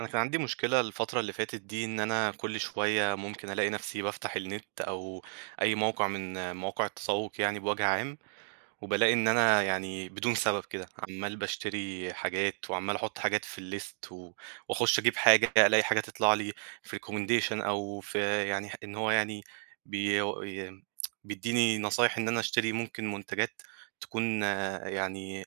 أنا كان عندي مشكلة الفترة اللي فاتت دي، إن أنا كل شوية ممكن ألاقي نفسي بافتح النت أو أي موقع من مواقع التسوق، يعني بوجه عام. وبلاقي إن أنا يعني بدون سبب كده عمال بشتري حاجات وعمال أحط حاجات في الليست، و- وأخش أجيب حاجة، ألاقي حاجة تطلع لي في ريكومنديشن أو في يعني إن هو يعني بي بيديني نصايح إن أنا أشتري ممكن منتجات تكون يعني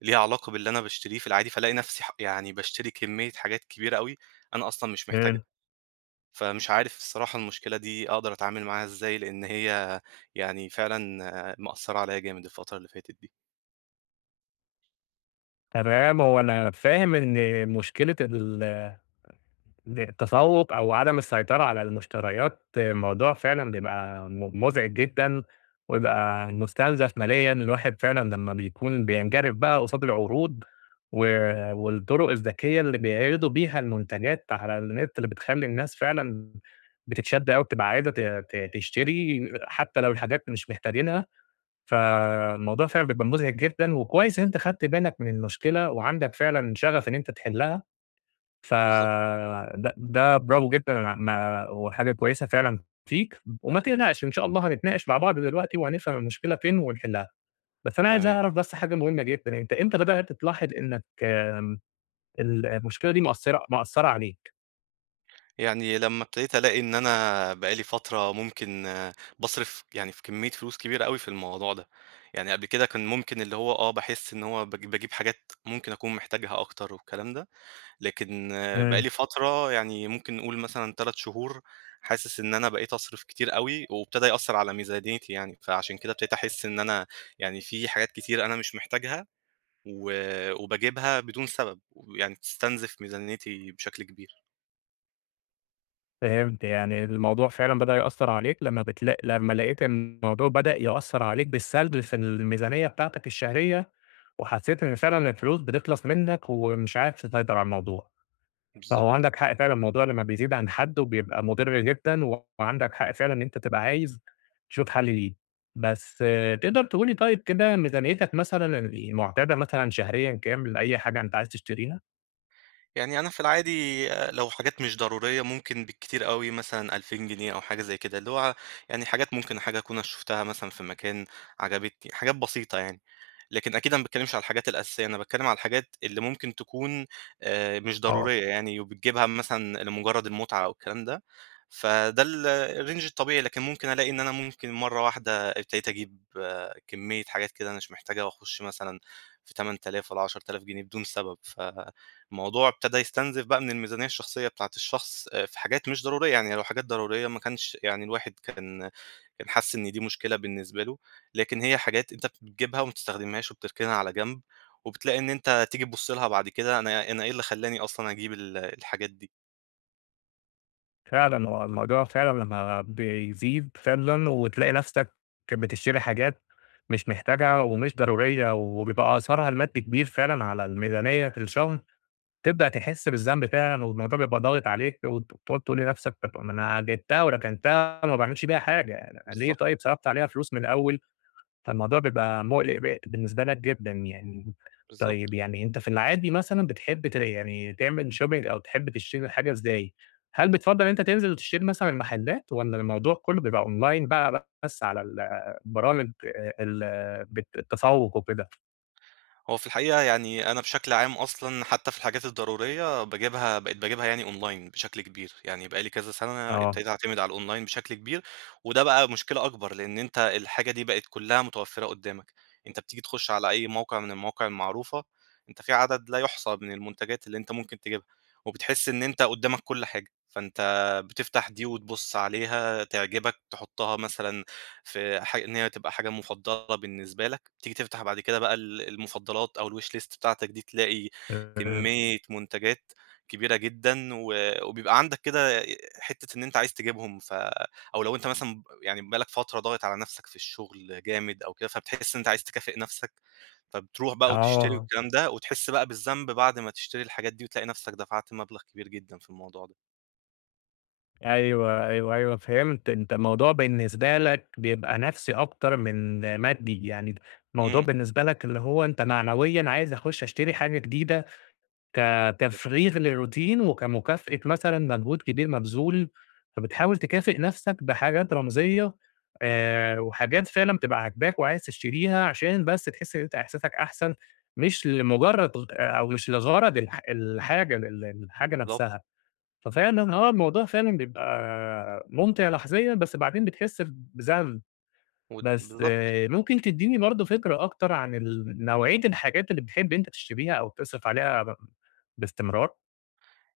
ليها علاقة باللي أنا باشتريه في العادي، فالاقي نفسي يعني باشتري كمية حاجات كبيرة أوي أنا أصلًا مش محتاجها. إمم، فمش عارف الصراحة المشكلة دي أقدر أتعامل معاها إزاي، لإن هي يعني فعلًا مأثّرة عليّا جامد الفترة اللي فاتت دي. تمام. هو أنا فاهم إن مشكلة ال ال التسوّق أو عدم السيطرة على المشتريات موضوع فعلًا بيبقى مُزعِج جدًا، ويبقى مُستنزف ماليًا. الواحد فعلًا لمّا بيكون بينجرف بقى قصاد العروض و والطرق الذكية اللي بيعرضوا بيها المنتجات على النت، اللي بتخلّي الناس فعلًا بتتشد أوي، بتبقى عايزة ت ت تشتري حتى لو الحاجات مش محتاجينها. فالموضوع فعلًا بيبقى مُزعج جدًا، وكويس إن أنت خدت بالك من المشكلة وعندك فعلًا شغف إن أنت تحلّها. ف بالضبط. د ده برافو جدًا ما وحاجة كويسة فعلًا فيك، وما تقلقش إن شاء الله هنتناقش مع بعض دلوقتي وهنفهم المشكلة فين ونحلّها. بس أنا عايز تمام. أعرف بس حاجة مهمة جدًا، أنت إمتى بدأت تلاحظ إنك المشكلة دي مأثّرة عليك؟ يعني لمّا ابتديت ألاقي إن أنا بقى لي فترة ممكن باصرف يعني في كمية فلوس كبيرة أوي في الموضوع ده. يعني قبل كده كان ممكن اللي هو باحس إن هو باجيب حاجات ممكن أكون محتاجها أكتر والكلام ده. لكن آآ بقى لي فترة، يعني ممكن نقول مثلًا 3 شهور، حاسس إن أنا بقيت أصرف كتير أوي، وابتدى يأثّر على ميزانيتي يعني. فعشان كده ابتديت أحس إن أنا يعني في حاجات كتير أنا مش محتاجها، و وباجيبها بدون سبب، ويعني بتستنزف ميزانيتي بشكل كبير. فهمت. يعني الموضوع فعلًا بدأ يأثّر عليك لمّا لقيت إن الموضوع بدأ يأثّر عليك بالسلب في الميزانية بتاعتك الشهرية، وحسيت إن فعلًا الفلوس بتخلص منك ومش عارف تسيطر على الموضوع. فهو بالضبط. عندك حق فعلًا الموضوع لمّا بيزيد عن حدّه بيبقى مُضِر جدًا، وعندك حق فعلًا إن أنت تبقى عايز تشوف حل ليه. بس تقدر تقول لي طيب كده ميزانيتك مثلًا المعتادة مثلًا شهريًا كام لأي حاجة أنت عايز تشتريها؟ يعني أنا في العادي لو حاجات مش ضرورية ممكن بالكتير أوي مثلًا 2000 جنيه أو حاجة زي كده، اللي هو يعني حاجات ممكن حاجة أكون أنا شُفتها مثلًا في مكان عجبتني، حاجات بسيطة يعني. لكن أكيد أنا ما باتكلّمش على الحاجات الأساسية، أنا باتكلّم على الحاجات اللي ممكن تكون مش آه. ضرورية يعني، وبتجيبها مثلًا لمجرّد المتعة أو الكلام ده. فده الrange الطبيعي. لكن ممكن ألاقي إن أنا ممكن مرّة واحدة ابتديت أجيب كمّية حاجات كده أنا مش محتاجها، وأخُش مثلًا في 8000 والّا 10000 جنيه بدون سبب. الموضوع ابتدى يستنزف بقى من الميزانية الشخصية بتاعة الشخص، في حاجات مش ضرورية. يعني لو حاجات ضرورية ما كانش يعني الواحد كان حَس إن دي مشكلة بالنسبة له. لكن هي حاجات أنت بتجيبها وما بتستخدمهاش وبتركنها على جنب، وبتلاقي إن أنت تيجي تبُص لها بعد كده: أنا إيه اللي خلّاني أصلًا أجيب الحاجات دي. فعلًا هو الموضوع فعلًا لمّا بيزيد فعلًا وتلاقي نفسك بتشتري حاجات مش محتاجها ومش ضرورية وبيبقى أثرها المادي كبير فعلًا على الميزانية في الشهر، تبدأ تحس بالذنب فعلًا والموضوع بيبقى ضاغط عليك وتقعد تقول لنفسك طب ما أنا جبتها وركنتها وما باعملش بيها حاجة. يعني ليه بالضبط، طيب صرفت عليها فلوس من الأول؟ فالموضوع بيبقى مُقلِق بالنسبة لك جدًا يعني. بالضبط. طيب يعني أنت في العادي مثلًا بتحب يعني تعمل shopping أو تحب تشتري الحاجة إزاي؟ هل بتفضّل إن أنت تنزل وتشتري مثلًا المحلات والّا الموضوع كُلّه بيبقى online بقى بس على برامج ال بت التسوُّق وكده؟ هو في الحقيقة يعني أنا بشكل عام أصلًا حتى في الحاجات الضرورية باجيبها، بقيت باجيبها يعني أونلاين بشكل كبير. يعني بقى لي كذا سنة آه. ابتديت أعتمد على الأونلاين بشكل كبير. وده بقى مشكلة أكبر لإن أنت الحاجة دي بقت كلها متوفرة قدامك. أنت بتيجي تخش على أي موقع من المواقع المعروفة، أنت في عدد لا يُحصى من المنتجات اللي أنت ممكن تجيبها، وبتحس إن أنت قدامك كل حاجة. فأنت بتفتح دي وتبُص عليها تعجبك تحطها مثلًا في إن هي تبقى حاجة مفضلة بالنسبة لك. تيجي تفتح بعد كده بقى المفضلات أو الwish list بتاعتك دي، تلاقي آآ كمية منتجات كبيرة جدًا. وبيبقى عندك كده حتة إن أنت عايز تجيبهم. أو لو أنت مثلًا يعني بقى لك فترة ضاغط على نفسك في الشغل جامد أو كده، فبتحس إن أنت عايز تكافئ نفسك. فبتروح بقى وتشتري آه. والكلام ده، وتحس بقى بالذنب بعد ما تشتري الحاجات دي، وتلاقي نفسك دفعت مبلغ كبير جدًا في الموضوع ده. أيوه، أيوه، أيوه، فهمت. أنت الموضوع بالنسبة لك بيبقى نَفْسي أكتر من مادّي. يعني الموضوع إمم، بالنسبة لك اللي هو أنت معنويًا عايز أخُش أشتري حاجة جديدة كتفريغ للروتين وكمكافأة مثلًا مجهود كبير مبذول، فبتحاول تكافئ نفسك بحاجات رمزية وحاجات فعلًا بتبقى عاجباك وعايز تشتريها عشان بس تحس إن أنت إحساسك أحسن، مش لمجرد أو مش لغرض الحاجة بالضبط، نفسها. ففعلًا الموضوع فعلًا بيبقى ممتع لحظيًا، بس بعدين بتحس بذنب. بس بالضبط. ممكن تديني برضه فكرة أكتر عن نوعية الحاجات اللي بتحب أنت تشتريها أو بتصرف عليها باستمرار؟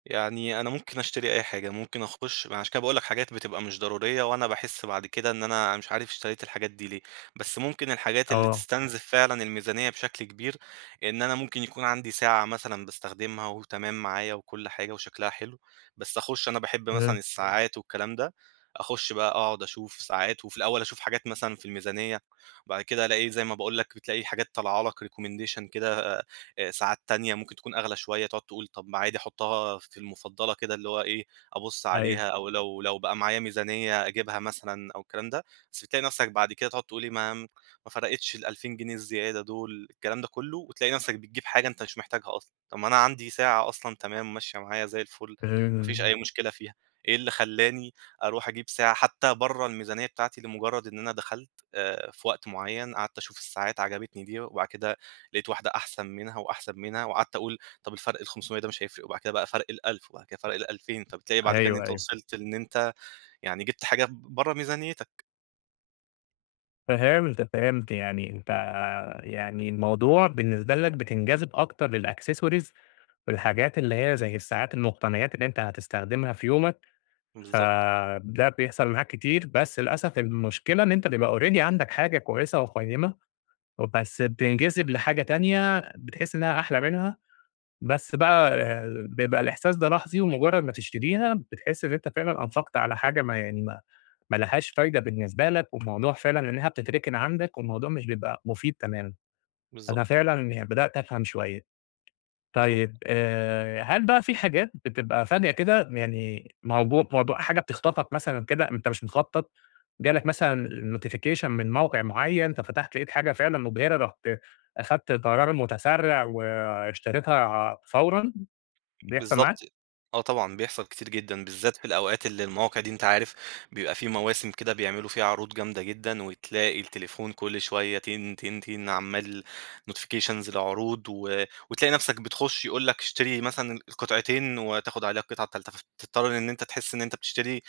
يعني أنا ممكن أشتري أي حاجة، ممكن أخُش ما عشان كده باقول لك حاجات بتبقى مش ضرورية، وأنا باحس بعد كده إن أنا مش عارف اشتريت الحاجات دي ليه. بس ممكن الحاجات اللي آه، تستنزف فعلًا الميزانية بشكل كبير، إن أنا ممكن يكون عندي ساعة مثلًا باستخدمها وتمام معايا وكل حاجة وشكلها حلو، بس أخُش أنا باحب مثلًا فهمت، الساعات والكلام ده. أخُش بقى أقعد أشوف ساعات، وفي الأول أشوف حاجات مثلًا في الميزانية، وبعد كده ألاقي زي ما باقول لك بتلاقي حاجات طالعة لك recommendation كده، ساعات تانية ممكن تكون أغلى شوية، تقعد تقول طب ما عادي أحطها في المُفضّلة كده اللي هو إيه، أبُص أيوه، عليها، أو لو بقى معايا ميزانية أجيبها مثلًا أو الكلام ده. بس بتلاقي نَفْسك بعد كده تقعد تقول إيه، ما فرقتش ال2000 جنيه الزيادة دول، الكلام ده كُلّه، وتلاقي نَفْسك بتجيب حاجة أنت مش محتاجها أصلًا. طب ما أنا عندي ساعة أصلًا تمام ماشية معايا زي الفُل، ما فيش فهمت، أي مشكلة فيها. إيه اللي خلّاني أروح أجيب ساعة حتى برّه الميزانية بتاعتي لمُجرّد إن أنا دخلت في وقت معيّن قعدت أشوف الساعات، عجبتني دي وبعد كده لقيت واحدة أحسن منها، وأحسن منها، وقعدت أقول طب الفرق ال500 ده مش هيفرق، وبعد كده بقى فرق ال1000، وبعد كده فرق ال2000. فبتلاقي بعد كده إن أيوه، أنت أيوه، وصلت إن أنت يعني جِبت حاجة برّه ميزانيتك. فهمت، فهمت. يعني أنت يعني الموضوع بالنسبة لك بتنجذب أكتر للaccessories والحاجات اللي هي زي الساعات المقتنيات اللي أنت هتستخدمها في يومك. بالضبط، فده بيحصل معاك كتير، بس للأسف المشكلة إن أنت بيبقى already عندك حاجة كويسة وقيمة، وبس بتنجذب لحاجة تانية بتحس إنها أحلى منها. بس بقى بيبقى الإحساس ده لحظي، ومجرد ما تشتريها بتحس إن أنت فعلًا أنفقت على حاجة ما يعني ما لهاش فايدة بالنسبة لك، والموضوع فعلًا إنها بتتركن عندك والموضوع مش بيبقى مفيد تمامًا. أنا بالضبط، فعلًا بدأت أفهم شوية. طيب بالضبط. هل بقى في حاجات بتبقى فجأة كده يعني موضوع حاجة بتخطفك مثلًا كده أنت مش مخطط، جالك مثلًا notification من موقع معين، ففتحت لقيت حاجة فعلًا مبهرة، رُحت أخدت قرار متسرع واشتريتها فورًا. بيحصل بالضبط. معاك؟ آه طبعًا، بيحصل كتير جدًا، بالذات في الأوقات اللي المواقع دي أنت عارف بيبقى في مواسم كده بيعملوا فيها عروض جامدة جدًا، وتلاقي التليفون كل شوية تين، تين، تين، عمّال notifications لعروض، وتلاقي نفسك بتخش يقول لك اشتري مثلًا القطعتين وتاخد عليها القطعة التالتة. فتضطر إن أنت تحس إن أنت بتشتري،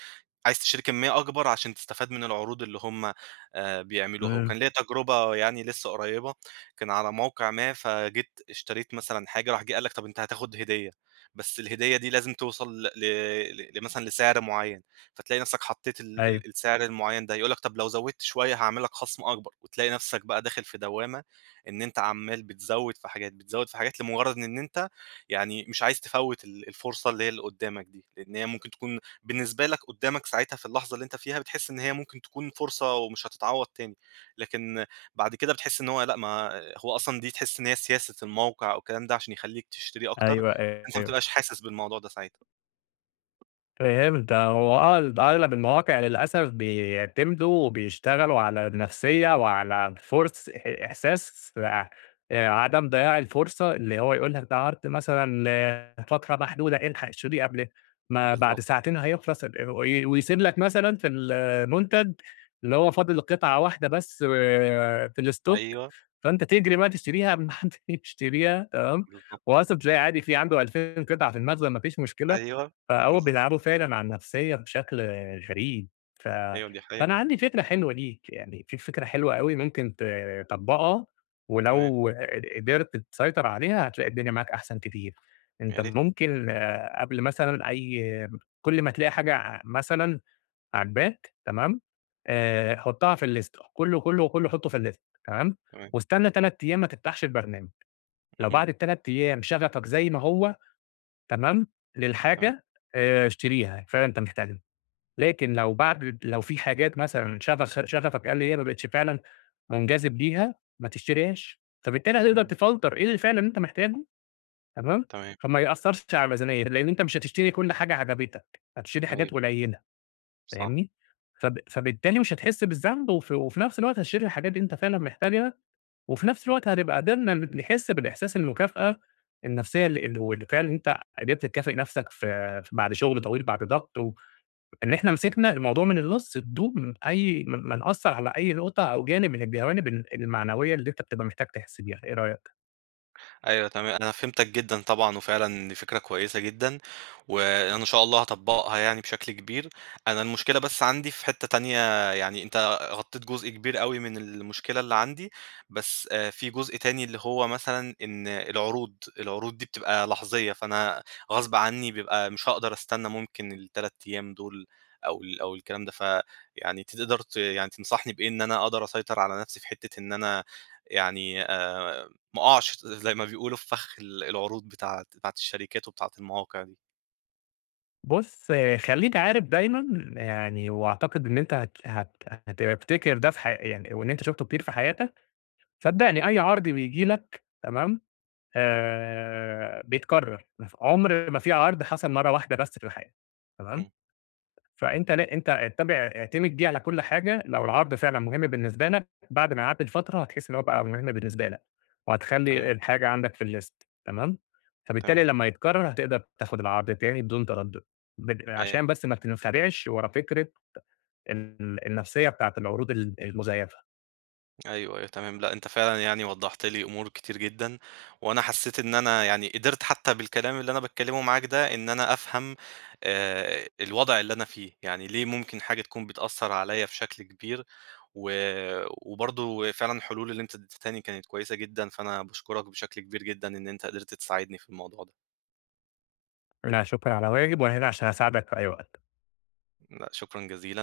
عايز تشتري كمية أكبر عشان تستفاد من العروض اللي هم بيعملوها. إمم، وكان ليّا تجربة يعني لسه قريبة، كان على موقع ما، فجيت اشتريت مثلًا حاجة، راح جه قال لك طب أنت هتاخد هدية. بس الهدية دي لازم توصل ل مثلًا لسعر معيّن. فتلاقي نفْسك حطّيت ال أيوه، ال السعر المعيّن ده، يقول لك طب لو زوّدت شوية هاعمل لك خصم أكبر، وتلاقي نفْسك بقى داخل في دوّامة، إن أنت عمّال بتزوّد في حاجات، بتزوّد في حاجات لمجرد إن أنت يعني مش عايز تفوّت الفرصة اللي هي اللي قدّامك دي، لإن هي ممكن تكون بالنسبة لك قدّامك ساعتها في اللحظة اللي أنت فيها بتحس إن هي ممكن تكون فرصة ومش هتتعوّض تاني. لكن بعد كده بتحس إن هو لأ، ما هو أصلًا دي تحس إن هي سياسة الموقع أو الكلام ده عشان يخلّيك تشتري أكتر. أيوه، أنت ما أيوه. بتبقاش حاسس بالموضوع ده ساعتها. فهمت. هو أغلب المواقع للأسف بيعتمدوا وبيشتغلوا على النفسية وعلى فرص إحساس عدم ضياع الفرصة، اللي هو يقول لك ده عرض مثلًا لفترة محدودة الحق اشتريه قبل ما بعد بالضبط، ساعتين هيخلص ال وي ويسيب لك مثلًا في المنتج اللي هو فاضل قطعة واحدة بس في الstock. أيوه، فأنت تجري بقى تشتريها قبل ما حد يشتريها تمام، بالضبط، وأصلًا تلاقي عادي في عنده 2000 قطعة في المخزن ما فيش مشكلة. أيوه، فهو بالضبط، بيلعبوا فعلًا على النفسية بشكل غريب. ف أيوه دي حقيقة. فأنا عندي فكرة حلوة ليك، يعني في فكرة حلوة أوي ممكن تطبّقها، تمام، ولو قدرت تسيطر عليها هتلاقي الدنيا معاك أحسن كتير. أنت يا ريت، ممكن قبل مثلًا أي كل ما تلاقي حاجة مثلًا عاجباك تمام، حُطّها في الlist، كُلّه، كُلّه، كُلّه حُطّه في الlist تمام، تمام، واستنى 3 أيام ما تفتحش البرنامج. لو اهم، بعد ال3 أيام شغفك زي ما هو تمام، تمام، للحاجة اشتريها، فعلًا أنت محتاجها. لكن لو بعد لو في حاجات مثلًا شغفك قال لي هي ما بقتش فعلًا منجذب ليها، ما تشتريهاش، فبالتالي هتقدر اهم، تفلتر إيه اللي فعلًا أنت محتاجه تمام، تمام، فما يأثرش على الميزانية، لأن أنت مش هتشتري كل حاجة عجبتك، هتشتري حاجات أيوه، قليلة صح. فاهمني. فبالتالي مش هتحس بالذنب، وفي نفس الوقت هتشتري الحاجات اللي أنت فعلًا محتاجها وفي نفس الوقت هنبقى قدرنا نحس بالإحساس المكافأة النفسية اللي هو اللي فعلًا أنت قدرت تكافئ نفسك في بعد شغل طويل، بعد ضغط و إن إحنا مسكنا الموضوع من النُص بدون من أي ما نأثّر على أي نقطة أو جانب من الجوانب المعنوية اللي أنت بتبقى محتاج تحس بيها، إيه رأيك؟ أيوه تمام، أنا فهمتك جدًا طبعًا، وفعلًا دي فكرة كويسة جدًا، وأنا إن شاء الله هاطبّقها يعني بشكل كبير. أنا المشكلة بس عندي في حتّة تانية، يعني أنت غطّيت جزء كبير أوي من المشكلة اللي عندي. بس في جزء تاني اللي هو مثلًا إن العروض، العروض دي بتبقى لحظية. فأنا غصب عنّي بيبقى مش هاقدر أستنى ممكن ال3 أيام دول، أو الكلام ده. فيعني تقدر يعني تنصحني بإيه إن أنا أقدر أسيطر على نَفْسي في حتّة إن أنا يعني ما أقعش زي ما بيقولوا في فخ العروض بتاعة الشركات وبتاعة المواقع دي. بُص. خلّيك عارف دايمًا يعني وأعتقد إن أنت هت هت هتفتكر ده في يعني وإن أنت شُفته كتير في حياتك. صدّقني أي عرض بييجي لك تمام؟ بيتكرر. عُمر ما في عرض حصل مرّة واحدة بس في الحياة، تمام؟ إمم، فأنت لأ أنت اتّبع اعتمد دي على كل حاجة، لو العرض فعلًا مهم بالنسبة لك بعد ما يعدّي الفترة هتحس إن هو بقى مهم بالنسبة لك، وهتخلّي تمام، الحاجة عندك في الlist تمام؟ فبالتالي تمام. لمّا يتكرر هتقدر تاخد العرض تاني بدون تردد. أي، عشان بس ما تنخدعش ورا فكرة النفسية بتاعة العروض المزيفة. أيوه، أيوه تمام. لأ، أنت فعلًا يعني وضّحت لي أمور كتير جدًا، وأنا حسّيت إن أنا يعني قدرت حتى بالكلام اللي أنا باتكلّمه معاك ده إن أنا أفهم الوضع اللي أنا فيه، يعني ليه ممكن حاجة تكون بتأثّر عليّا بشكل كبير. و وبرضه فعلًا الحلول اللي أنت ادّيتها لي كانت كويسة جدًا، فأنا باشكرك بشكل كبير جدًا إن أنت قدرت تساعدني في الموضوع ده. أنا شكرًا على واجب، وأنا هنا عشان أساعدك في أي وقت. لأ، شكرًا جزيلًا.